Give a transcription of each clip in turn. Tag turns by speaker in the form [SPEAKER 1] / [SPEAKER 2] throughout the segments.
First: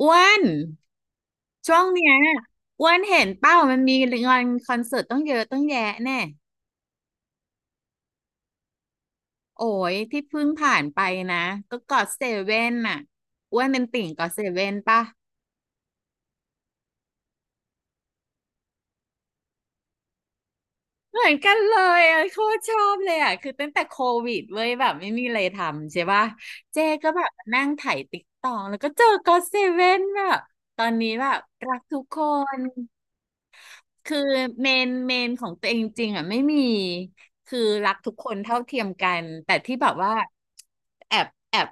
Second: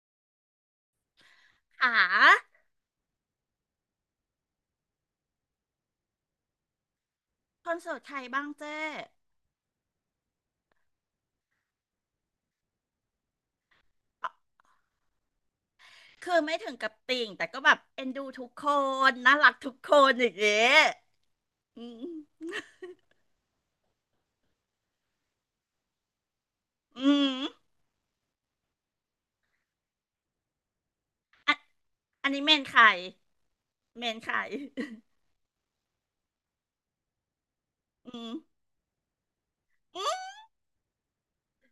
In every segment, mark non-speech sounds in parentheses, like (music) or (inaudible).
[SPEAKER 1] อ้วนช่วง
[SPEAKER 2] หา
[SPEAKER 1] เนี้ยอ้วนเห็นเป้ามันมีงานคอนเสิร์ตต้องเยอะต้องแยะแน่
[SPEAKER 2] คอนเสิร์ตใครบ้างเจ้
[SPEAKER 1] โอ้ยที่เพิ่งผ่านไปนะก็กอดเซเว่นน่ะอ้วนเป็นติ่งกอดเซเว่นป่ะ
[SPEAKER 2] คือไม่ถึงกับติ่งแต่ก็แบบเอ็นดูทุกคนน่ารักทุกคนอย่างเงี้ย
[SPEAKER 1] เหมือนกันเล
[SPEAKER 2] อื
[SPEAKER 1] ยอ่ะโค
[SPEAKER 2] ม
[SPEAKER 1] ตรชอบเลยอ่ะคือตั้งแต่โควิดเว้ยแบบไม่มีอะไรทำใช่ป่ะเจก็
[SPEAKER 2] อื
[SPEAKER 1] แบบ
[SPEAKER 2] ม
[SPEAKER 1] นั่งไถ่ายติ๊กตองแล้วก็เจอกอดเซเว่นแบบตอนนี้แบบ
[SPEAKER 2] อัน
[SPEAKER 1] รักทุกค
[SPEAKER 2] อันนี้เม
[SPEAKER 1] น
[SPEAKER 2] นใครเม
[SPEAKER 1] คื
[SPEAKER 2] น
[SPEAKER 1] อ
[SPEAKER 2] ใคร
[SPEAKER 1] เมนของตัวเองจริงๆอ่ะไม่มีคือรักทุ
[SPEAKER 2] อื
[SPEAKER 1] กค
[SPEAKER 2] ม
[SPEAKER 1] นเท่าเทียมกันแต่ที่แบบ
[SPEAKER 2] อื
[SPEAKER 1] ว่า
[SPEAKER 2] ม
[SPEAKER 1] แอบแอบ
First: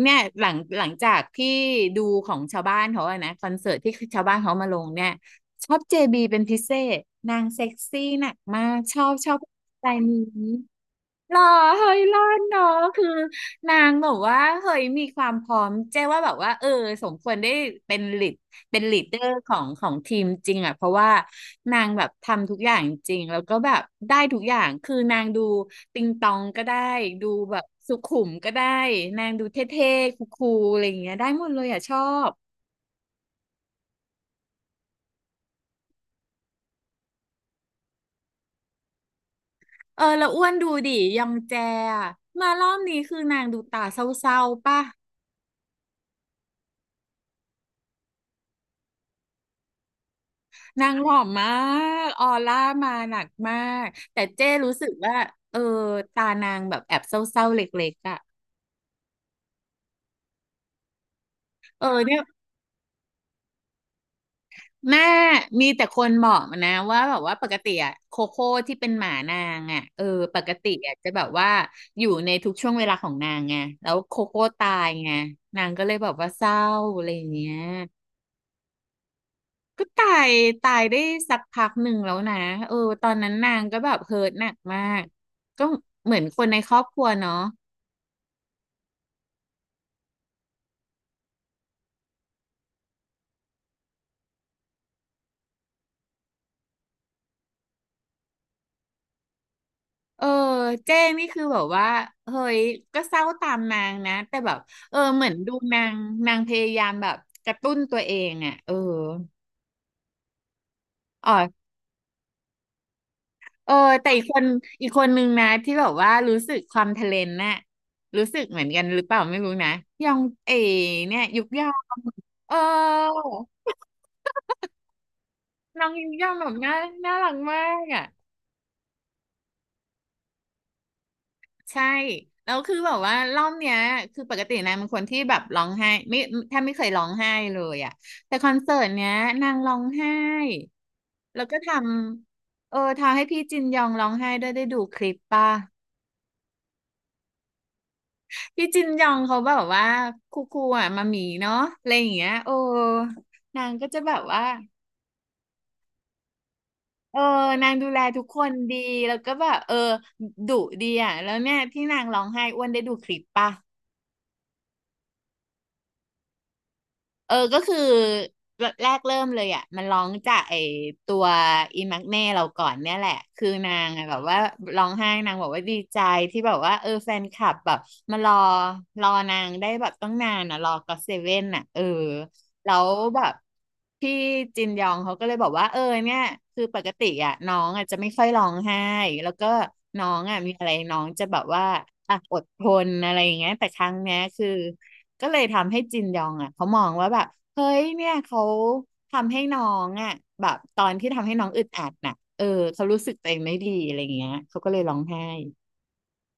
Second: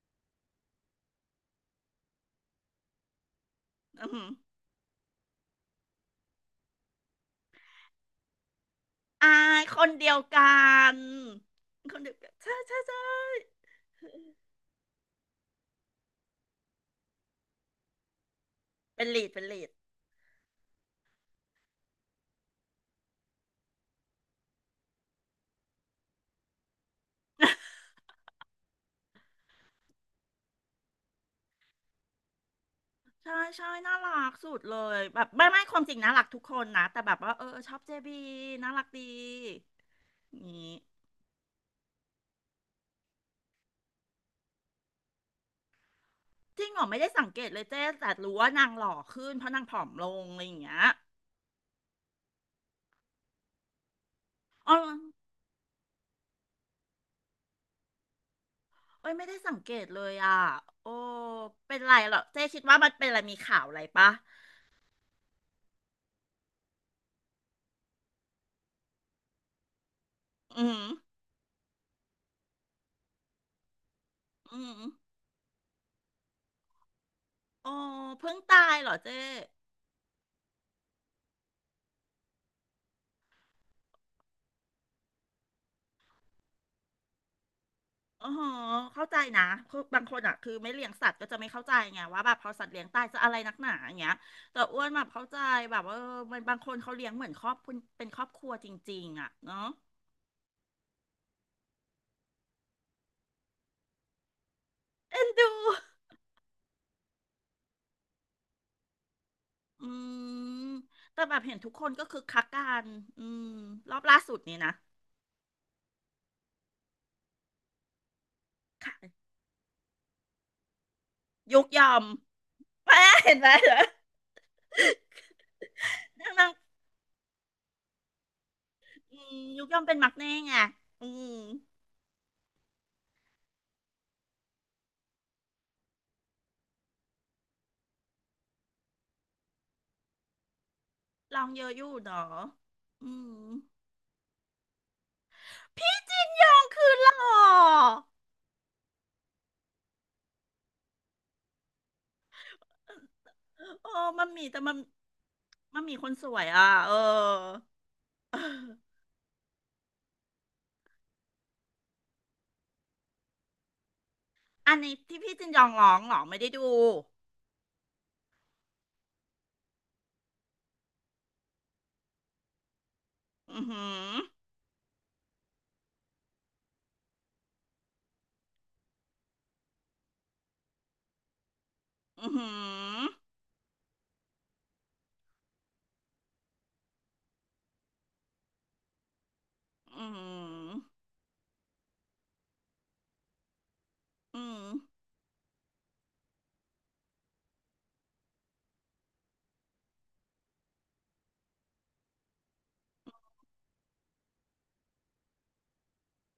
[SPEAKER 1] เนี่ยหลังจากที่ดูของชาวบ้านเขาอะนะคอนเสิร์ตที่
[SPEAKER 2] อื
[SPEAKER 1] ชาว
[SPEAKER 2] ม
[SPEAKER 1] บ้านเขามาลงเนี่ยชอบเจบีเป็นพิเศษนางเซ็กซี่หนักมากชอบ
[SPEAKER 2] อา
[SPEAKER 1] ชอบส
[SPEAKER 2] ค
[SPEAKER 1] ไต
[SPEAKER 2] น
[SPEAKER 1] ล์
[SPEAKER 2] เดีย
[SPEAKER 1] นี้
[SPEAKER 2] วกัน
[SPEAKER 1] หรอเฮ้
[SPEAKER 2] ค
[SPEAKER 1] ย
[SPEAKER 2] นเดี
[SPEAKER 1] ร
[SPEAKER 2] ยว
[SPEAKER 1] อ
[SPEAKER 2] กัน
[SPEAKER 1] ด
[SPEAKER 2] ใช่
[SPEAKER 1] เนาะ
[SPEAKER 2] ใช่ใช่
[SPEAKER 1] คือนางบอกว่าเฮ้ยมีความพร้อมเจ๊ว่าแบบว่าเออสมควรได้เป็นลีดเป็นลีด
[SPEAKER 2] เป็น
[SPEAKER 1] เดอ
[SPEAKER 2] ลีด
[SPEAKER 1] ร์
[SPEAKER 2] เป็น
[SPEAKER 1] ขอ
[SPEAKER 2] ลี
[SPEAKER 1] ง
[SPEAKER 2] ด
[SPEAKER 1] ของทีมจริงอ่ะเพราะว่านางแบบทำทุกอย่างจริงแล้วก็แบบได้ทุกอย่างคือนางดูติงตองก็ได้ดูแบบสุขุมก็ได้นางดูเท่ๆคูลๆอะไรอย่างเงี้ยได้หมดเลยอ่ะชอบ
[SPEAKER 2] ใช่ใช่น่ารักสุดเลยแบบไม่ความจริงน่ารักทุกคนนะแต่แบบว่าเออชอบเจบีน่ารักดี
[SPEAKER 1] เออแล้ว
[SPEAKER 2] อ
[SPEAKER 1] อ้ว
[SPEAKER 2] ย่า
[SPEAKER 1] น
[SPEAKER 2] ง
[SPEAKER 1] ดู
[SPEAKER 2] งี้
[SPEAKER 1] ดิยองแจอะมารอบนี้คือนางดูตาเศร้าๆป่ะ
[SPEAKER 2] จริงเหรอไม่ได้สังเกตเลยเจ๊แต่รู้ว่านางหล่อขึ้นเพราะนางผอมลงอะไรอย่างเงี้
[SPEAKER 1] นา
[SPEAKER 2] ย
[SPEAKER 1] งหลอมมากออร่ามาหนักมากแต่เจ้รู้
[SPEAKER 2] อ๋อ
[SPEAKER 1] สึกว่าเออตานางแบบแอบเศร้าๆเล็กๆอ่ะ
[SPEAKER 2] เอ้ยไม่ได้สังเกตเลยอ่ะโอ้เป็น
[SPEAKER 1] เออ
[SPEAKER 2] ไรเหร
[SPEAKER 1] เนี่ย
[SPEAKER 2] อเจ๊คิดว่ามันเป็นอะไรมีข่าวอะไรปะ
[SPEAKER 1] แม่มีแต่คนบอกมานะว่าแบบว่าปกติอะโคโค่ที่เป็นหมานางอ่ะเออปก
[SPEAKER 2] อื
[SPEAKER 1] ติ
[SPEAKER 2] ม
[SPEAKER 1] อะจะแบบว่าอยู่ในทุกช่วงเวลาของนางไงแล้วโคโค่
[SPEAKER 2] อื
[SPEAKER 1] ตา
[SPEAKER 2] ม
[SPEAKER 1] ยไงนางก็เลยแบบว่าเศร้าอะไรอย่างเงี้ย
[SPEAKER 2] โอ้เพิ่งตายเหรอเจ๊
[SPEAKER 1] ก็ตายได้สักพักหนึ่งแล้วนะเออตอนนั้นนางก็แบบเฮิร์ตหนักมากก็เหมือนคนในครอบครัวเนาะ
[SPEAKER 2] อ๋อเข้าใจนะคือบางคนอ่ะคือไม่เลี้ยงสัตว์ก็จะไม่เข้าใจไงว่าแบบพอสัตว์เลี้ยงตายจะอะไรนักหนาอย่างเงี้ยแต่อ้วนแบบเข้าใจแบบว่าเออมันบางคนเขาเลี้ยงเหมือนครอบครัวเป็นครอบครัวจริงๆอ่ะเนาะ
[SPEAKER 1] เออเจ้นี่คือแบบว่าเฮ้ยก็เศร้าตามนางนะแต่แบบเออ
[SPEAKER 2] เอ็
[SPEAKER 1] เหมื
[SPEAKER 2] น
[SPEAKER 1] อน
[SPEAKER 2] ดู
[SPEAKER 1] ดูนางนางพยายามแบบกระตุ้นตัวเองอ่ะเออ
[SPEAKER 2] อืมแต่
[SPEAKER 1] อ๋
[SPEAKER 2] แบบเห็น
[SPEAKER 1] อ
[SPEAKER 2] ทุกคนก็คือคักกันอืม
[SPEAKER 1] เออ
[SPEAKER 2] รอบ
[SPEAKER 1] แต่
[SPEAKER 2] ล่า
[SPEAKER 1] อีก
[SPEAKER 2] สุ
[SPEAKER 1] ค
[SPEAKER 2] ด
[SPEAKER 1] น
[SPEAKER 2] นี่นะ
[SPEAKER 1] อีกคนนึงนะที่แบบว่ารู้สึกความทะเลนน่ะรู้สึกเหมือนกันหรือเปล่า
[SPEAKER 2] ค่ะ
[SPEAKER 1] ไม่รู้นะยองเอเนี่ยยุกย
[SPEAKER 2] ยุ
[SPEAKER 1] อ
[SPEAKER 2] กยอ
[SPEAKER 1] ง
[SPEAKER 2] ม
[SPEAKER 1] เออ
[SPEAKER 2] แม่เห็นไหมเหรอ
[SPEAKER 1] น้องยุกย
[SPEAKER 2] นั่
[SPEAKER 1] อ
[SPEAKER 2] ง
[SPEAKER 1] งแบ
[SPEAKER 2] นั่ง
[SPEAKER 1] บน่ารักมากอ่ะ
[SPEAKER 2] อืมยุกยอมเป็นมักแน่ไงอืม
[SPEAKER 1] ใช่แล้วคือแบบว่ารอบเนี้ยคือปกตินางเป็นคนที่แบบร้องไห้ไม่แทบไม่เคยร้องไห้เลยอ่ะแต่คอนเสิร์ตเนี้ยนางร้องไห้
[SPEAKER 2] ล
[SPEAKER 1] แล้
[SPEAKER 2] อ
[SPEAKER 1] ว
[SPEAKER 2] ง
[SPEAKER 1] ก็
[SPEAKER 2] เย
[SPEAKER 1] ท
[SPEAKER 2] อะอยู่เนาะ
[SPEAKER 1] ำเออ
[SPEAKER 2] อื
[SPEAKER 1] ทำให้พี่
[SPEAKER 2] ม
[SPEAKER 1] จินยองร้องไห้ด้วยได้ดูคลิปป่ะ
[SPEAKER 2] พี่จินยองคือหล่อ
[SPEAKER 1] พี่จินยองเขาแบบว่าคูคูอ่ะมามีเนาะอะไรอย่างเงี้ยโอ้นางก็
[SPEAKER 2] โอ้
[SPEAKER 1] จะแบบ
[SPEAKER 2] มันมี
[SPEAKER 1] ว่า
[SPEAKER 2] แต่มันมีคนสวยอ่ะเอ
[SPEAKER 1] เออ
[SPEAKER 2] อ
[SPEAKER 1] นางดูแลทุกคนดีแล้วก็แบบเออดุดีอ่ะแล้วเนี่ยที่นางร้องไห้อ้วนได้ดูคลิปป่ะ
[SPEAKER 2] อันนี้ที่พี่จินยองร้องเหรอไม่ได้ดู
[SPEAKER 1] เออก็คือแรกเริ่มเลยอ่ะมันร้องจากไอตัวอีมักเน่เราก่อนเนี่ยแหละคือ
[SPEAKER 2] อือ
[SPEAKER 1] นา
[SPEAKER 2] หื
[SPEAKER 1] งอะแบ
[SPEAKER 2] อ
[SPEAKER 1] บว่าร้องไห้นางบอกว่าดีใจที่แบบว่าเออแฟนคลับแบบมารอนางได้แบบต้องนานอ่ะรอก็อเซเว่นอ่ะเออ
[SPEAKER 2] อือหื
[SPEAKER 1] แล้ว
[SPEAKER 2] อ
[SPEAKER 1] แบบพี่จินยองเขาก็เลยบอกว่าเออเนี่ยคือปกติอ่ะน้องอ่ะจะไม่ค่อยร้องไห้แล้วก็น้
[SPEAKER 2] อื
[SPEAKER 1] อ
[SPEAKER 2] อ
[SPEAKER 1] ง
[SPEAKER 2] หื
[SPEAKER 1] อ่ะมีอะไร
[SPEAKER 2] อ
[SPEAKER 1] น้องจะแบบว่าอ่ะอดทนอะไรอย่างเงี้ยแต่ครั้งเนี้ยคื
[SPEAKER 2] อื
[SPEAKER 1] อ
[SPEAKER 2] ม
[SPEAKER 1] ก็เลยทำให้จินยองอ่ะเขามองว่าแบบเฮ้ยเนี่ยเขาทำให้น้องอ่ะแบบตอนที่ทำให้น้องอึดอัดน่ะเออเขารู้สึกตัวเองไม่ดีอะไรอย่างเงี้ยเขาก็เลยร้องไห้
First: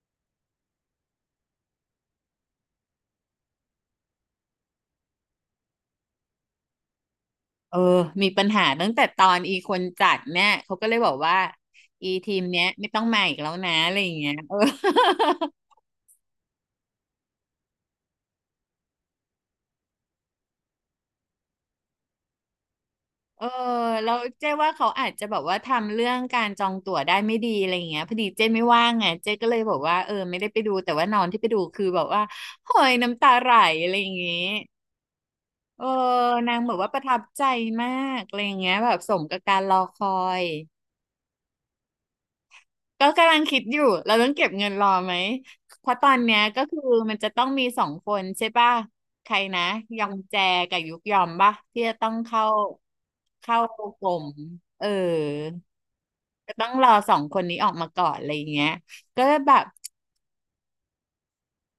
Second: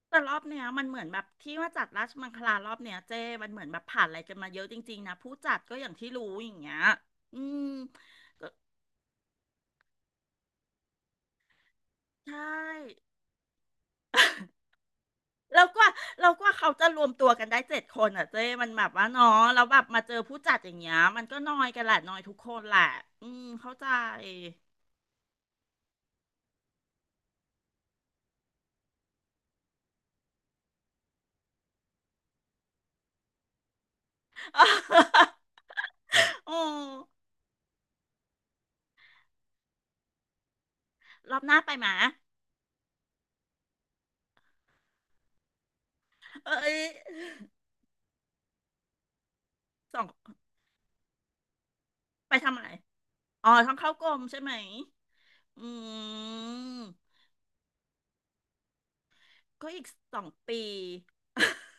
[SPEAKER 2] แต่รอบเนี้ยมันเหมือนแบบที่ว่าจัดราชมังคลารอบเนี้ยเจ้มันเหมือนแบบผ่านอะไรกันมาเยอะจริงๆนะผู้จัดก็อย่างที่รู้อย่างเงี้ยอืม
[SPEAKER 1] เออมีปั
[SPEAKER 2] ก็
[SPEAKER 1] ญหาตั้งแต่ตอนอีคนจัดเนี่ยเขาก็เลยบอกว่าอีที
[SPEAKER 2] ใช่
[SPEAKER 1] มเนี้ยไม่ต้องมาอีกแล้วนะอะไรอย่างเงี้ยเออ
[SPEAKER 2] แล้วกว่าแล้วกว่าเขาจะรวมตัวกันได้เจ็ดคนอ่ะเจ้มันแบบว่าเนาะแล้วแบบมาเจอผู้จัดอย่างเงี้ยมันก็น้อยกันแหละน้อยทุกคนแหละอื
[SPEAKER 1] เอ
[SPEAKER 2] ม
[SPEAKER 1] อ
[SPEAKER 2] เข้าใจ
[SPEAKER 1] แล้วเจ๊ว่าเขาอาจจะแบบว่าทำเรื่องการจองตั๋วได้ไม่ดีอะไรอย่างเงี้ยพอดีเจ๊ไม่ว่างไงเจ๊ก็เลยบอกว่าเออไม่ได้ไปดูแต่ว่าน้องที่ไปดูคือแบบว่าโหยน้ำตาไหลอะไรอย่างเงี้ย
[SPEAKER 2] (laughs)
[SPEAKER 1] เออ
[SPEAKER 2] โอ้
[SPEAKER 1] นางบอกว่าประทับใจมากอะไรอย่างเงี้ยแบบสมกับการรอคอย
[SPEAKER 2] รอบหน้าไปหมา
[SPEAKER 1] ก็กำลังคิดอยู่ เราต้องเก็บเงินรอไหมเพราะตอนเนี้ย
[SPEAKER 2] เอ้
[SPEAKER 1] ก็
[SPEAKER 2] ย
[SPEAKER 1] คือมันจะต้องมีสองคนใช่ป่ะใครนะ
[SPEAKER 2] ส
[SPEAKER 1] ย
[SPEAKER 2] อ
[SPEAKER 1] อ
[SPEAKER 2] ง
[SPEAKER 1] งแจกับยุกยอมป่ะที่จะต้อง
[SPEAKER 2] ไป
[SPEAKER 1] เข้า
[SPEAKER 2] ทำอะไรอ๋อ
[SPEAKER 1] เข้า
[SPEAKER 2] ท้องเข้า
[SPEAKER 1] ก
[SPEAKER 2] กร
[SPEAKER 1] ลุ่
[SPEAKER 2] ม
[SPEAKER 1] ม
[SPEAKER 2] ใช่ไหม
[SPEAKER 1] เออ
[SPEAKER 2] อื
[SPEAKER 1] ก็ต้องรอสอ
[SPEAKER 2] ม
[SPEAKER 1] งคนนี้ออกมาก่อนอะไรอย่างเงี้ยก็แบบ
[SPEAKER 2] ก็อีก2 ปี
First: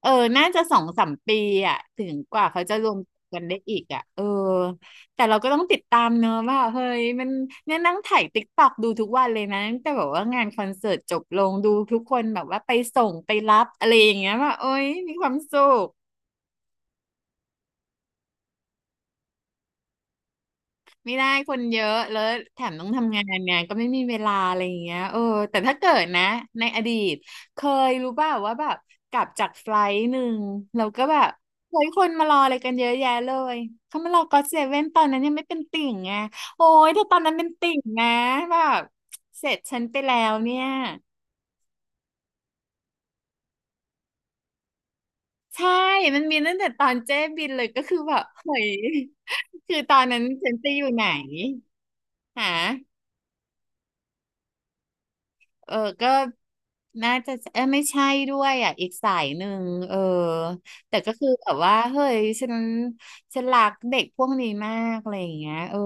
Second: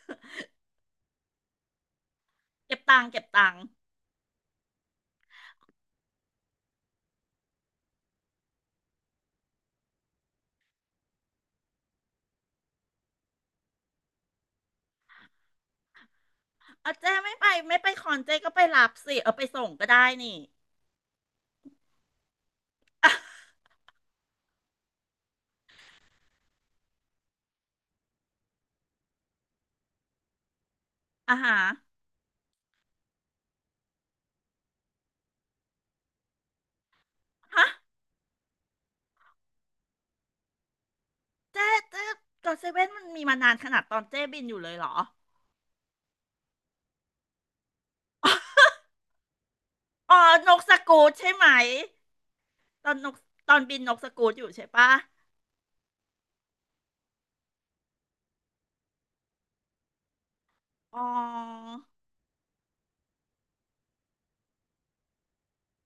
[SPEAKER 1] เออ น่าจะ2-3 ปีอ่ะถึงกว่าเขาจะ
[SPEAKER 2] เก็บ
[SPEAKER 1] รวม
[SPEAKER 2] ตังค์เก็บ
[SPEAKER 1] กัน
[SPEAKER 2] ตั
[SPEAKER 1] ได้
[SPEAKER 2] งค์
[SPEAKER 1] อีกอ่ะเออแต่เราก็ต้องติดตามเนอะว่าเฮ้ยมันเนี่ยนั่งถ่ายติ๊กตอกดูทุกวันเลยนะตั้งแต่แบบว่างานคอนเสิร์ตจบลงดูทุกคนแบบว่าไปส่งไปรับอะไรอย่างเงี้ยว่าโอ๊ยมีความสุข
[SPEAKER 2] เอาเจ้ไม่ไปไม่ไปคอนเจ้ก็ไปรับสิเอาไปส่งก็ได้นี่
[SPEAKER 1] ไม่ได้คนเยอะแล้วแถมต้อง
[SPEAKER 2] (laughs) อ่ะ
[SPEAKER 1] ทำงานไงก็ไม่มีเวลาอะไรอย่างเงี้ยเออแต่ถ้าเกิดนะในอดีตเคยรู้ป่าวว่าแบบกลับจากไฟลท์หนึ่งเราก็แบบ
[SPEAKER 2] อ่าฮะ
[SPEAKER 1] เฮ้ยคนมารออะไรกันเยอะแยะเลยเขามารอก็อตเซเว่นตอนนั้นยังไม่เป็นติ่งไงโอ้ยแต่ตอนนั้นเป็น
[SPEAKER 2] ฮะ
[SPEAKER 1] ติ่งนะแบบเสร็จฉันไปแล้วเนี่ย
[SPEAKER 2] เจ้เจ้ก็เซเว่นมันมีมานานขนาดตอนเจ้บินอยู่เลยเหรอ
[SPEAKER 1] ใช่มันมีตั้งแต่ตอนเจ๊บินเลยก็คือแบบเฮ้
[SPEAKER 2] (laughs)
[SPEAKER 1] ยคือตอน
[SPEAKER 2] อ๋อ
[SPEAKER 1] นั้นฉั
[SPEAKER 2] น
[SPEAKER 1] น
[SPEAKER 2] ก
[SPEAKER 1] จะ
[SPEAKER 2] ส
[SPEAKER 1] อยู่ไห
[SPEAKER 2] กู
[SPEAKER 1] น
[SPEAKER 2] ตใช่ไหม
[SPEAKER 1] หา
[SPEAKER 2] ตอนนกตอนบินนกสกูตอยู่ใช่ปะ
[SPEAKER 1] เออก็น่าจะไม่ใช่ด้วยอ่ะอีกสายหนึ่งเออแต่
[SPEAKER 2] อ๋อ
[SPEAKER 1] ก็คือแบบว่าเฮ้ยฉันรักเด็กพวกนี้มากอะไรอย่างเงี้ยเออ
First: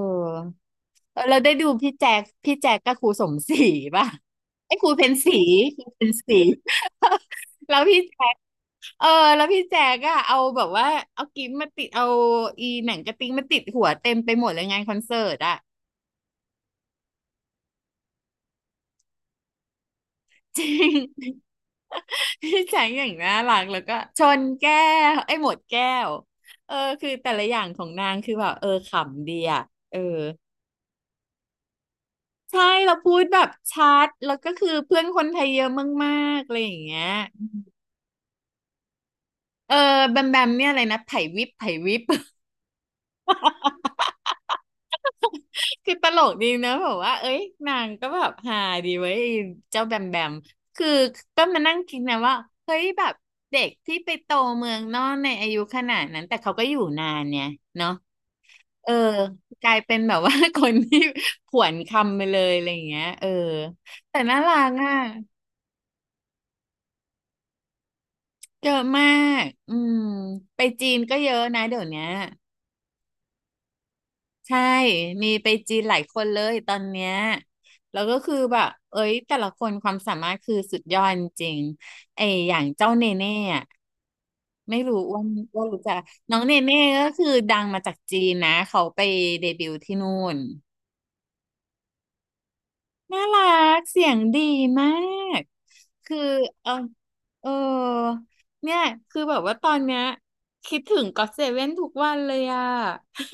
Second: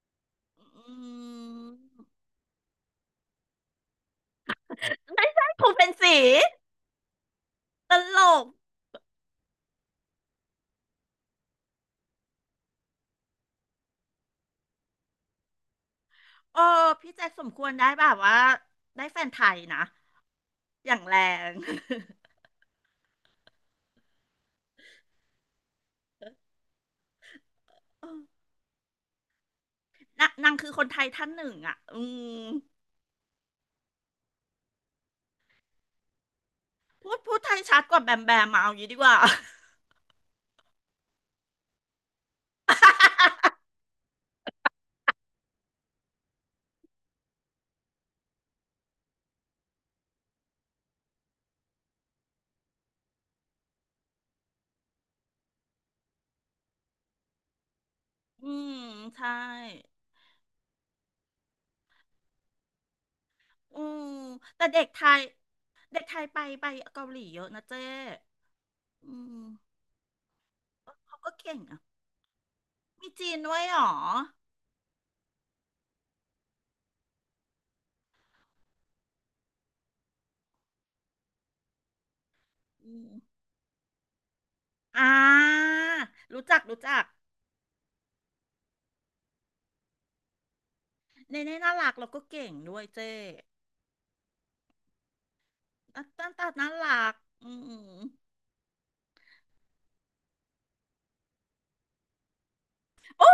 [SPEAKER 2] อื
[SPEAKER 1] เออเราได้ดูพี่แจ๊
[SPEAKER 2] ม
[SPEAKER 1] คพี่แจ๊คกับครูสมศรีป่ะไอ้ครูเพ็ญศ
[SPEAKER 2] ไม่
[SPEAKER 1] รี
[SPEAKER 2] ใช่ครู
[SPEAKER 1] ครู
[SPEAKER 2] เป็น
[SPEAKER 1] เพ็ญ
[SPEAKER 2] สี
[SPEAKER 1] ศรี (laughs) แล้ว
[SPEAKER 2] ต
[SPEAKER 1] พี่
[SPEAKER 2] ล
[SPEAKER 1] แจ๊ค
[SPEAKER 2] ก
[SPEAKER 1] เออแล้วพี่แจ๊กอะเอาแบบว่าเอากิ๊บมาติดเอาอีหนังกระติ๊งมาติดหัวเต็มไปหมดเลยงานคอนเสิร์ตอะ
[SPEAKER 2] เออพี่แจ็คสมควรได้แบบว่าได้แฟนไทยนะ
[SPEAKER 1] (laughs) จริ
[SPEAKER 2] อย่างแรง
[SPEAKER 1] ง พี่แจงอย่างน่ารักแล้วก็ชนแก้วไอ้ยหมดแก้วเออคือแต่ละอย่างของนางคือแบบเออขำดีอ่ะเออ
[SPEAKER 2] นะนางคือคนไทยท่านหนึ่งอ่ะอืม
[SPEAKER 1] ใช่เราพูดแบบชัดแล้วก็คือเพื่อนคนไทยเยอะมากๆอะไรอย่างเงี้ย
[SPEAKER 2] พูดไทยชัดกว่าแบมแบมมาเอาอย่างนี้ดีกว่า
[SPEAKER 1] เออแบมแบมเนี่ยอะไรนะไผ่วิบไผ่วิบ (laughs) คือตลกดีนะแบบว่าเอ้ยนางก็แบบฮาดีเว้ยไอ้เจ้าแบมแบมคือก็มานั่งคิดนะว่าเฮ้ยแบบเด็กที่ไปโตเมืองนอกในอายุขนาดนั้นแต่เขาก็อยู่นานเนี่ยเนาะ
[SPEAKER 2] (laughs) อืม
[SPEAKER 1] เออ
[SPEAKER 2] ใช่
[SPEAKER 1] กลายเป็นแบบว่า (laughs) คนที่ผวนคำไปเลยอะไรอย่างเงี้ยเออ
[SPEAKER 2] อืม
[SPEAKER 1] แต่น่ารั
[SPEAKER 2] แต่
[SPEAKER 1] ก
[SPEAKER 2] เด็ก
[SPEAKER 1] อ่ะ
[SPEAKER 2] ไทยเด็กไทยไปเกาหลีเยอะนะเจ้
[SPEAKER 1] เยอะมา
[SPEAKER 2] อืม
[SPEAKER 1] กอืมไปจีนก็
[SPEAKER 2] เขา
[SPEAKER 1] เย
[SPEAKER 2] ก็
[SPEAKER 1] อะ
[SPEAKER 2] เก่ง
[SPEAKER 1] นะเดี๋
[SPEAKER 2] อ่ะ
[SPEAKER 1] ยวเนี้ย
[SPEAKER 2] มีจีนด้วยเหรอ
[SPEAKER 1] ใช่มีไปจีนหลายคนเลยตอนเนี้ยแล้วก็คือแบบเอ้ยแต่ละคนความสามารถคือสุดยอดจริงๆไออย่างเจ้า
[SPEAKER 2] อื
[SPEAKER 1] เน
[SPEAKER 2] ม
[SPEAKER 1] เน่อะไม่รู้
[SPEAKER 2] อ่
[SPEAKER 1] ว่า
[SPEAKER 2] า
[SPEAKER 1] รู้จักน้อง
[SPEAKER 2] รู้
[SPEAKER 1] เน
[SPEAKER 2] จัก
[SPEAKER 1] เน่
[SPEAKER 2] รู้จัก
[SPEAKER 1] ก็คือดังมาจากจีนนะเขาไปเดบิวต์ที่นู่น
[SPEAKER 2] เนเน่น่ารักแล้วก็เก่งด้วยเจ้
[SPEAKER 1] น่ารักเสียงดีมาก
[SPEAKER 2] หน้า
[SPEAKER 1] คือ
[SPEAKER 2] ตาตา
[SPEAKER 1] เอ
[SPEAKER 2] น่า
[SPEAKER 1] อ
[SPEAKER 2] รัก
[SPEAKER 1] เออ
[SPEAKER 2] อืม
[SPEAKER 1] เนี่ยคือแบบว่าตอนเนี้ยคิดถึงก็อตเซเว่นทุกวันเลยอะ
[SPEAKER 2] โอ้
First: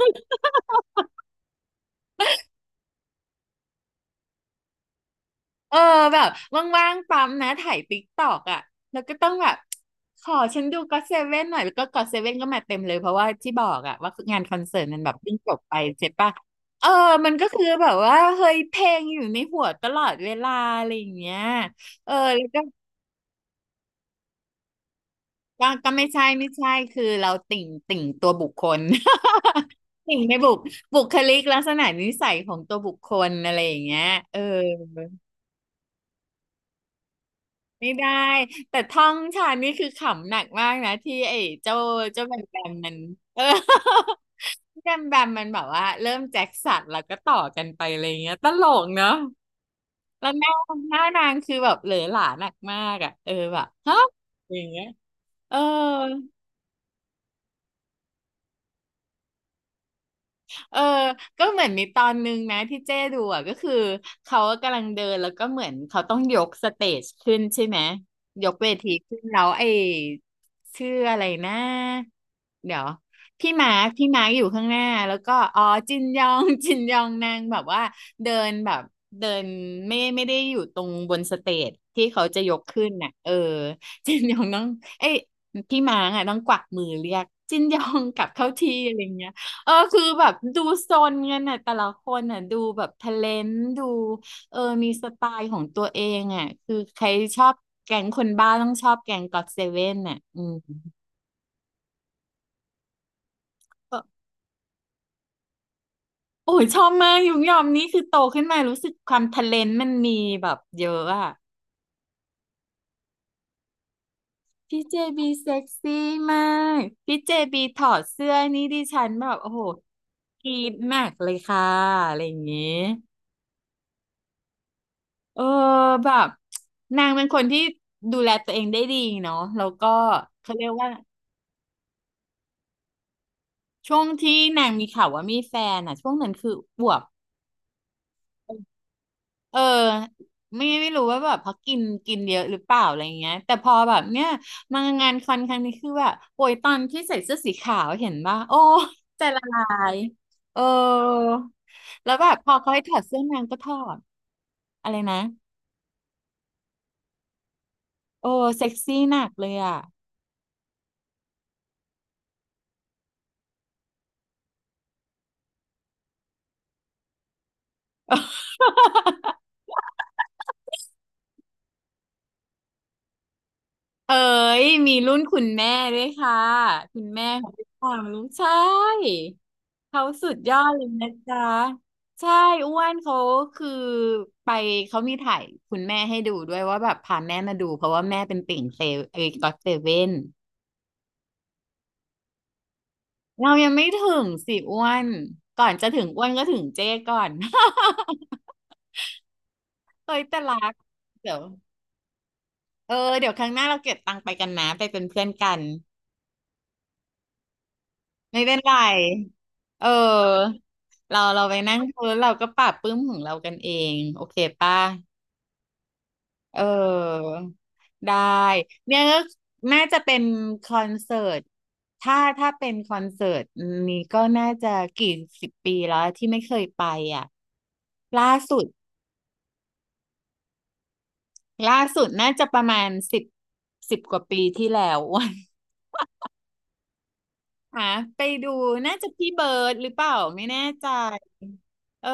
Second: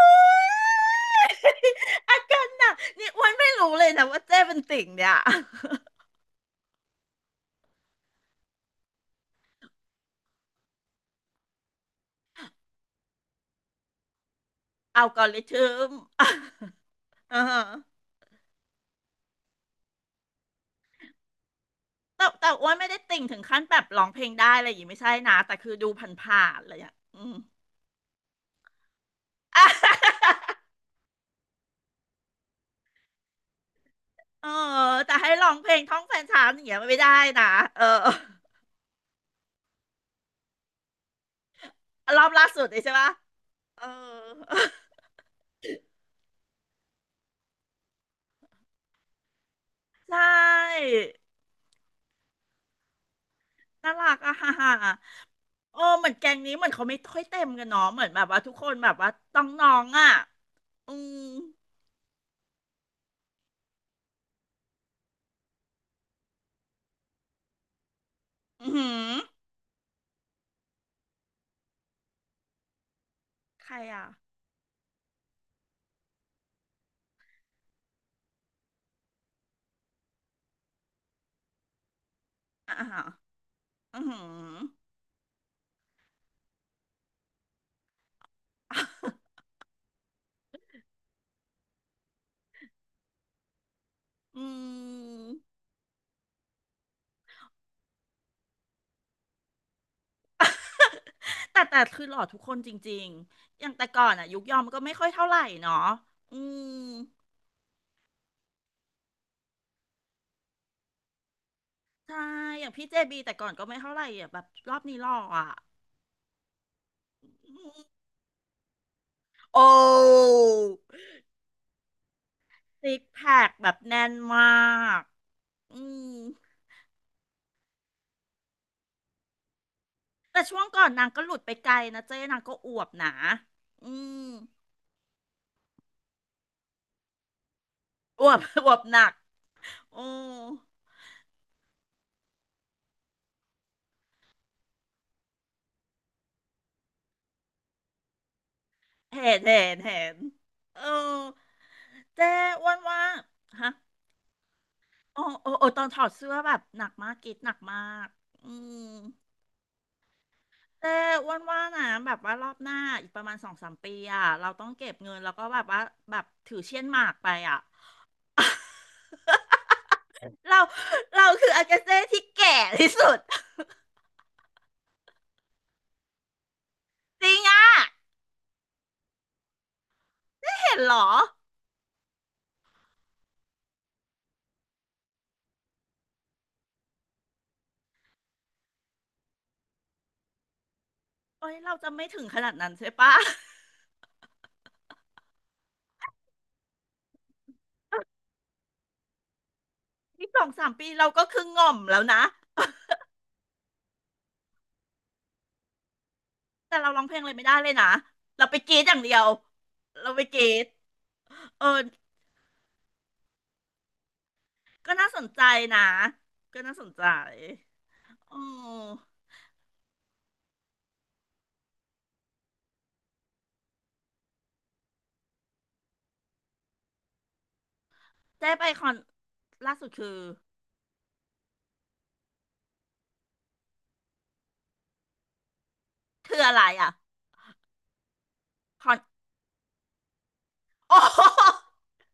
[SPEAKER 2] ย (laughs) อาการหนักนี่อ้วนไม่รู้เลยนะว่าเจ้เป็นติ่งเนี่ย
[SPEAKER 1] เออแบบว่างๆปั๊มนะถ่ายติ๊กตอกอะแล้วก็ต้องแบบขอฉันดูก็อตเซเว่นหน่อยแล้วก็ก็อตเซเว่นก็มาเต็มเลยเพราะว่าที่บอกอะว่างานคอนเสิร์ตมัน
[SPEAKER 2] อั
[SPEAKER 1] แบ
[SPEAKER 2] ล
[SPEAKER 1] บ
[SPEAKER 2] ก (laughs) อ
[SPEAKER 1] เพิ่ง
[SPEAKER 2] ริ
[SPEAKER 1] จบ
[SPEAKER 2] ทึ
[SPEAKER 1] ไป
[SPEAKER 2] ม
[SPEAKER 1] ใช่ปะเออมั
[SPEAKER 2] (laughs)
[SPEAKER 1] น
[SPEAKER 2] อ่า
[SPEAKER 1] ก็
[SPEAKER 2] ฮะ
[SPEAKER 1] คือแบบว่าเฮ้ยเพลงอยู่ในหัวตลอดเวลาอะไรอย่างเงี้ยเออ
[SPEAKER 2] แต่
[SPEAKER 1] แล้
[SPEAKER 2] แต่
[SPEAKER 1] วก็
[SPEAKER 2] อ้วนไม่ได้ติ่งถึงขั้นแบบร้องเพลงได้อะไรอย่างงี้ไม่ใช่นะแต่
[SPEAKER 1] ก็
[SPEAKER 2] คือดูผ
[SPEAKER 1] ไม่ใช่
[SPEAKER 2] ่า
[SPEAKER 1] ไม่
[SPEAKER 2] นๆอะ
[SPEAKER 1] ใช่
[SPEAKER 2] ไรอย่างเลย
[SPEAKER 1] คือ
[SPEAKER 2] อื
[SPEAKER 1] เรา
[SPEAKER 2] ม
[SPEAKER 1] ติ่งตัวบุคคล
[SPEAKER 2] ่ะ
[SPEAKER 1] (laughs)
[SPEAKER 2] (laughs)
[SPEAKER 1] ติ่งในบุคลิกลักษณะนิสัยของตัวบุคคลอะไรอย่างเงี้ยเออ
[SPEAKER 2] เออแต่ให้ร้องเพลงท่องแฟนฉันอย่างเงี้ยไม่ได้นะเออ
[SPEAKER 1] ไม่ได้แต่ท่องชาญนี่คือขำหนักมากนะที่ไอ้เจ้า
[SPEAKER 2] ร
[SPEAKER 1] เจ้า
[SPEAKER 2] อบ
[SPEAKER 1] แบม
[SPEAKER 2] ล่า
[SPEAKER 1] แบ
[SPEAKER 2] สุด
[SPEAKER 1] ม
[SPEAKER 2] เลย
[SPEAKER 1] มั
[SPEAKER 2] ใช่
[SPEAKER 1] น
[SPEAKER 2] ปะ
[SPEAKER 1] เออ
[SPEAKER 2] เออ (laughs)
[SPEAKER 1] (laughs) แบมแบมมันแบบว่าเริ่มแจ็คสันแล้วก็ต่อกันไปอะไรเงี้ยตลกเนาะ
[SPEAKER 2] ใช่
[SPEAKER 1] แล้วหน้านางคือแบบเหลือหลาหนักมากอ่ะเออแบบ
[SPEAKER 2] น่า
[SPEAKER 1] ฮะ
[SPEAKER 2] รักอะฮ่า
[SPEAKER 1] อย่าง
[SPEAKER 2] ฮ่า
[SPEAKER 1] เงี้ยเออ
[SPEAKER 2] โอ้เหมือนแกงนี้เหมือนเขาไม่ค่อยเต็มกันเนาะเหมือนแบบว่าทุกคนแบบว่าต้องน้องอะ
[SPEAKER 1] เออ
[SPEAKER 2] อืม
[SPEAKER 1] ก็เหมือนมีตอนนึงนะที่เจ้ดูอ่ะก็คือเขากำลังเดินแล้วก็เหมือนเขาต้องยกสเตจขึ้นใช่ไหมยก
[SPEAKER 2] อื
[SPEAKER 1] เว
[SPEAKER 2] อหื
[SPEAKER 1] ที
[SPEAKER 2] อ
[SPEAKER 1] ขึ้นแล้วไอ้ชื่ออะไรนะเดี๋ยว
[SPEAKER 2] ใครอะ
[SPEAKER 1] พี่มาร์คอยู่ข้างหน้าแล้วก็อ๋อจินยอง (laughs) จินยองนางแบบว่าเดินแบบเดินไม่ได้อยู่ตรงบนสเตจที่เขาจะยก
[SPEAKER 2] อ่า
[SPEAKER 1] ขึ้น
[SPEAKER 2] ฮะ
[SPEAKER 1] น่ะเออ
[SPEAKER 2] อือ
[SPEAKER 1] (laughs) จิ
[SPEAKER 2] หื
[SPEAKER 1] นยองต้องเอ้ยพี่มาร์คอ่ะต้องกวักมือเรียกจินยองกลับเข้าที่อะไรเงี้
[SPEAKER 2] อ
[SPEAKER 1] ย เออคือแบบดูโซนเงินน่ะแต่ละคนน่ะดูแบบทะเลนดู
[SPEAKER 2] อื
[SPEAKER 1] เออมีสไต
[SPEAKER 2] ม
[SPEAKER 1] ล์ของตัวเองอ่ะคือใครชอบแก๊งคนบ้าต้องชอบแก๊งก็อตเซเว่นน่ะอืม
[SPEAKER 2] แต่คือหล่อทุกคนจริงๆอย่างแต่
[SPEAKER 1] ก็
[SPEAKER 2] ก่อนอะยุคยอมก็ไม่ค่อยเท่าไหร่เนาะอื
[SPEAKER 1] โอ้ย
[SPEAKER 2] ม
[SPEAKER 1] ชอบมากยุงยอมนี่คือโตขึ้นมารู้สึกความทะเลนมันมีแบบเยอะอ่ะ
[SPEAKER 2] ใช่อย่างพี่เจบีแต่ก่อนก็ไม่เท่าไหร่อะแบบรอ
[SPEAKER 1] พี่
[SPEAKER 2] บ
[SPEAKER 1] เจ
[SPEAKER 2] นี้หล่อ
[SPEAKER 1] บี
[SPEAKER 2] อะ
[SPEAKER 1] เซ็กซี่มากพี่เจ
[SPEAKER 2] อื
[SPEAKER 1] บีถอ
[SPEAKER 2] ม
[SPEAKER 1] ดเสื้อนี่ดิฉันแบบโอ้โห
[SPEAKER 2] โอ้
[SPEAKER 1] กรี๊ดมากเลยค่ะอะไรอย่างงี้
[SPEAKER 2] ซิกแพคแบบแน่นมาก
[SPEAKER 1] เออ
[SPEAKER 2] อื
[SPEAKER 1] แบ
[SPEAKER 2] ม
[SPEAKER 1] บนางเป็นคนที่ดูแลตัวเองได้ดีเนาะแล้วก็
[SPEAKER 2] แต่
[SPEAKER 1] เขา
[SPEAKER 2] ช่ว
[SPEAKER 1] เรี
[SPEAKER 2] ง
[SPEAKER 1] ยก
[SPEAKER 2] ก่อ
[SPEAKER 1] ว่า
[SPEAKER 2] นนางก็หลุดไปไกลนะเจ๊นางก็อวบหนาอื
[SPEAKER 1] ช่วง
[SPEAKER 2] ม
[SPEAKER 1] ที่นางมีข่าวว่ามีแฟนอ่ะช่วงนั้นคืออวบ
[SPEAKER 2] อวบ (laughs) อวบหนัก
[SPEAKER 1] เออ
[SPEAKER 2] โอ้
[SPEAKER 1] ไม่รู้ว่าแบบเพราะกินกินเยอะหรือเปล่าอะไรเงี้ยแต่พอแบบเนี้ยมางานคอนครั้งนี้คือแบบโอ้ยตอนที่ใส่เสื้อสีขาวเห็นป่ะโอ้ใจ
[SPEAKER 2] เห็น
[SPEAKER 1] ละลา
[SPEAKER 2] เห็น
[SPEAKER 1] ย
[SPEAKER 2] เห็น
[SPEAKER 1] เออ
[SPEAKER 2] เออ
[SPEAKER 1] แล้วแบ
[SPEAKER 2] เจ๊
[SPEAKER 1] บพอ
[SPEAKER 2] อ้
[SPEAKER 1] เขา
[SPEAKER 2] วน
[SPEAKER 1] ให้ถอ
[SPEAKER 2] ว่า
[SPEAKER 1] ดเสื้อนางก็ถ
[SPEAKER 2] ฮะ
[SPEAKER 1] อดอะไรนะ
[SPEAKER 2] โอ้โอ้โอ้ตอนถอดเสื้อแบบหนักมากกรีดหนักมาก
[SPEAKER 1] โอ้
[SPEAKER 2] อื
[SPEAKER 1] เซ็ก
[SPEAKER 2] ม
[SPEAKER 1] ซี่หนักเลยอ่ะ
[SPEAKER 2] แต่อ้วนว่านะแบบว่ารอบหน้าอีกประมาณสองสามปีอ่ะเราต้องเก็บเงินแล้วก็แบบว่าแบบถือเช่นหมากไปอ่ะ
[SPEAKER 1] (laughs)
[SPEAKER 2] เราเราคืออากาเซ่ที่แก่ที่สุด
[SPEAKER 1] เอ๋ยมีรุ่นคุณแม่ด้วยค่ะคุณแม่
[SPEAKER 2] จริง
[SPEAKER 1] ของ
[SPEAKER 2] อ่ะ
[SPEAKER 1] พี่ปางรู้ใช่เขาสุดยอด
[SPEAKER 2] เห็น
[SPEAKER 1] เลย
[SPEAKER 2] เหรอ
[SPEAKER 1] นะจ๊ะใช่อ้วนเขาคือไปเขามีถ่ายคุณแม่ให้ดูด้วยว่าแบบพาแม่มาดูเพราะว่าแม่เป็นติ่งเซเวเอ้ยก็อตเซเว่น
[SPEAKER 2] เอ้ยเราจะไม่ถึงขนาดนั้นใช่ปะ
[SPEAKER 1] เรายังไม่ถึงสิอ้วนก่อนจะถึงอ้วนก็ถึงเจ้ก่อน (laughs) เอ้
[SPEAKER 2] (laughs)
[SPEAKER 1] ย
[SPEAKER 2] อีก
[SPEAKER 1] แต่
[SPEAKER 2] สอง
[SPEAKER 1] รั
[SPEAKER 2] สาม
[SPEAKER 1] ก
[SPEAKER 2] ปีเราก็
[SPEAKER 1] เดี๋ยว
[SPEAKER 2] คือง่อมแล้วนะ
[SPEAKER 1] เออเดี๋ยวครั้งหน้าเราเก็บตังค์ไปกันนะไปเป็นเพื่อนกัน
[SPEAKER 2] แต่เราร้องเพลงอะไรไม่ได้เลยนะ
[SPEAKER 1] ไม่
[SPEAKER 2] เรา
[SPEAKER 1] เป็
[SPEAKER 2] ไป
[SPEAKER 1] นไร
[SPEAKER 2] กรีดอย่างเดียว
[SPEAKER 1] เอ
[SPEAKER 2] เราไปกรี
[SPEAKER 1] อ
[SPEAKER 2] ด
[SPEAKER 1] เราเราไป
[SPEAKER 2] เออ
[SPEAKER 1] นั่งคุยแล้วเราก็ปรับปรื้มของเรากันเองโอเคป่ะ
[SPEAKER 2] ก็น่าสนใจนะ
[SPEAKER 1] เอ
[SPEAKER 2] ก็น่าสนใจ
[SPEAKER 1] อได้
[SPEAKER 2] โอ
[SPEAKER 1] เนี่
[SPEAKER 2] ้
[SPEAKER 1] ยก็น่าจะเป็นคอนเสิร์ตถ้าเป็นคอนเสิร์ตนี้ก็น่าจะกี่สิบปีแล้วที่ไม่เคยไปอ่ะล่า
[SPEAKER 2] ได้
[SPEAKER 1] สุด
[SPEAKER 2] ไปคอนล่าสุดคือ
[SPEAKER 1] ล่าสุดน่าจะประมาณสิบสิบกว่าปีที่แล้ว (laughs) อวัน
[SPEAKER 2] คืออะไรอ่ะ
[SPEAKER 1] หาไปดู
[SPEAKER 2] คอ
[SPEAKER 1] น่า
[SPEAKER 2] น
[SPEAKER 1] จะพี่เบิร์ดหรือเปล่าไม่แน่ใจ
[SPEAKER 2] โอ้
[SPEAKER 1] เอ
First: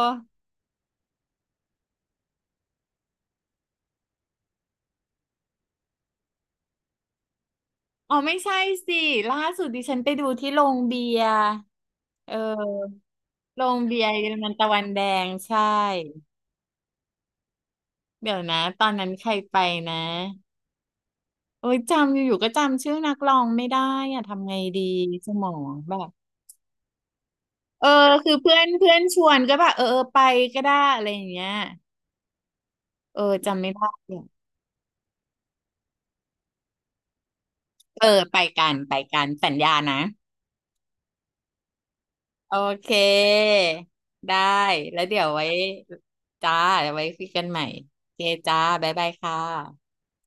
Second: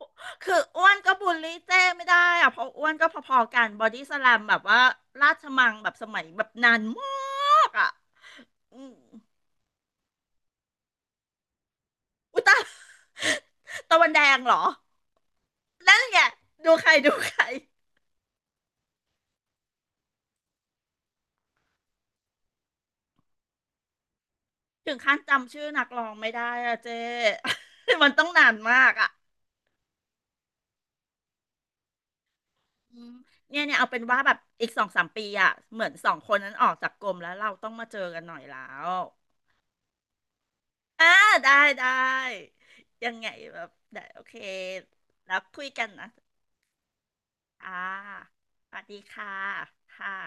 [SPEAKER 1] อ
[SPEAKER 2] (laughs) คืออ้วนก็บูลลี่เจ้ไม่ได้อ่ะเพราะอ้วนก็พอๆกันบอดี้สแลมแบบว่าราชมังแบบสมัยแบบนานมากอ่ะ
[SPEAKER 1] อ๋อไม่ใช่
[SPEAKER 2] อืม
[SPEAKER 1] สิล่าสุดดิฉันไปดูที่โรงเบียร์เออ
[SPEAKER 2] อุยตาย
[SPEAKER 1] โรง
[SPEAKER 2] (laughs)
[SPEAKER 1] เบี
[SPEAKER 2] ตะ
[SPEAKER 1] ย
[SPEAKER 2] วั
[SPEAKER 1] ร์
[SPEAKER 2] นแด
[SPEAKER 1] เยอร
[SPEAKER 2] ง
[SPEAKER 1] มั
[SPEAKER 2] เห
[SPEAKER 1] น
[SPEAKER 2] รอ
[SPEAKER 1] ตะวันแดงใช่
[SPEAKER 2] นั่นไงดูใครดูใคร
[SPEAKER 1] เดี๋ยวนะตอนนั้นใครไปนะโอ้ยจำอยู่ๆก็จำชื่อนักร้องไม่ได้อะทำไงดี
[SPEAKER 2] ถึงขั้น
[SPEAKER 1] สมอ
[SPEAKER 2] จำชื่อ
[SPEAKER 1] ง
[SPEAKER 2] นัก
[SPEAKER 1] แบ
[SPEAKER 2] ร้อ
[SPEAKER 1] บ
[SPEAKER 2] งไม่ได้อ่ะเจ้
[SPEAKER 1] เออ
[SPEAKER 2] (laughs) มันต้อง
[SPEAKER 1] คือ
[SPEAKER 2] นา
[SPEAKER 1] เพื่
[SPEAKER 2] น
[SPEAKER 1] อน
[SPEAKER 2] มา
[SPEAKER 1] เพื่
[SPEAKER 2] ก
[SPEAKER 1] อน
[SPEAKER 2] อ่ะ
[SPEAKER 1] ชวนก็แบบเออเออไปก็ได้อะไรอย่างเงี้ย
[SPEAKER 2] อืม
[SPEAKER 1] เออ
[SPEAKER 2] เนี่
[SPEAKER 1] จำ
[SPEAKER 2] ย
[SPEAKER 1] ไม่
[SPEAKER 2] เนี่ย
[SPEAKER 1] ได้
[SPEAKER 2] เอาเป็น
[SPEAKER 1] เนี่
[SPEAKER 2] ว่า
[SPEAKER 1] ย
[SPEAKER 2] แบบอีกสองสามปีอ่ะเหมือนสองคนนั้นออกจากกรมแล้วเราต้องมาเจอ
[SPEAKER 1] เออ
[SPEAKER 2] กันหน่
[SPEAKER 1] ไป
[SPEAKER 2] อยแล้
[SPEAKER 1] กัน
[SPEAKER 2] ว
[SPEAKER 1] ไปกันสัญญานะ
[SPEAKER 2] อ่าได้ได้
[SPEAKER 1] โอเค
[SPEAKER 2] ยังไงแบบได้โอเค
[SPEAKER 1] ได้ แล้วเดี๋ยว
[SPEAKER 2] แล้ว
[SPEAKER 1] ไว้
[SPEAKER 2] คุยกันนะ
[SPEAKER 1] จ้าเดี๋ยวไว้คุยกันใหม่
[SPEAKER 2] อ่
[SPEAKER 1] โอเค
[SPEAKER 2] า
[SPEAKER 1] จ้า
[SPEAKER 2] สวัส
[SPEAKER 1] บ๊าย
[SPEAKER 2] ดี
[SPEAKER 1] บาย
[SPEAKER 2] ค่ะ
[SPEAKER 1] ค่ะ
[SPEAKER 2] ค่ะ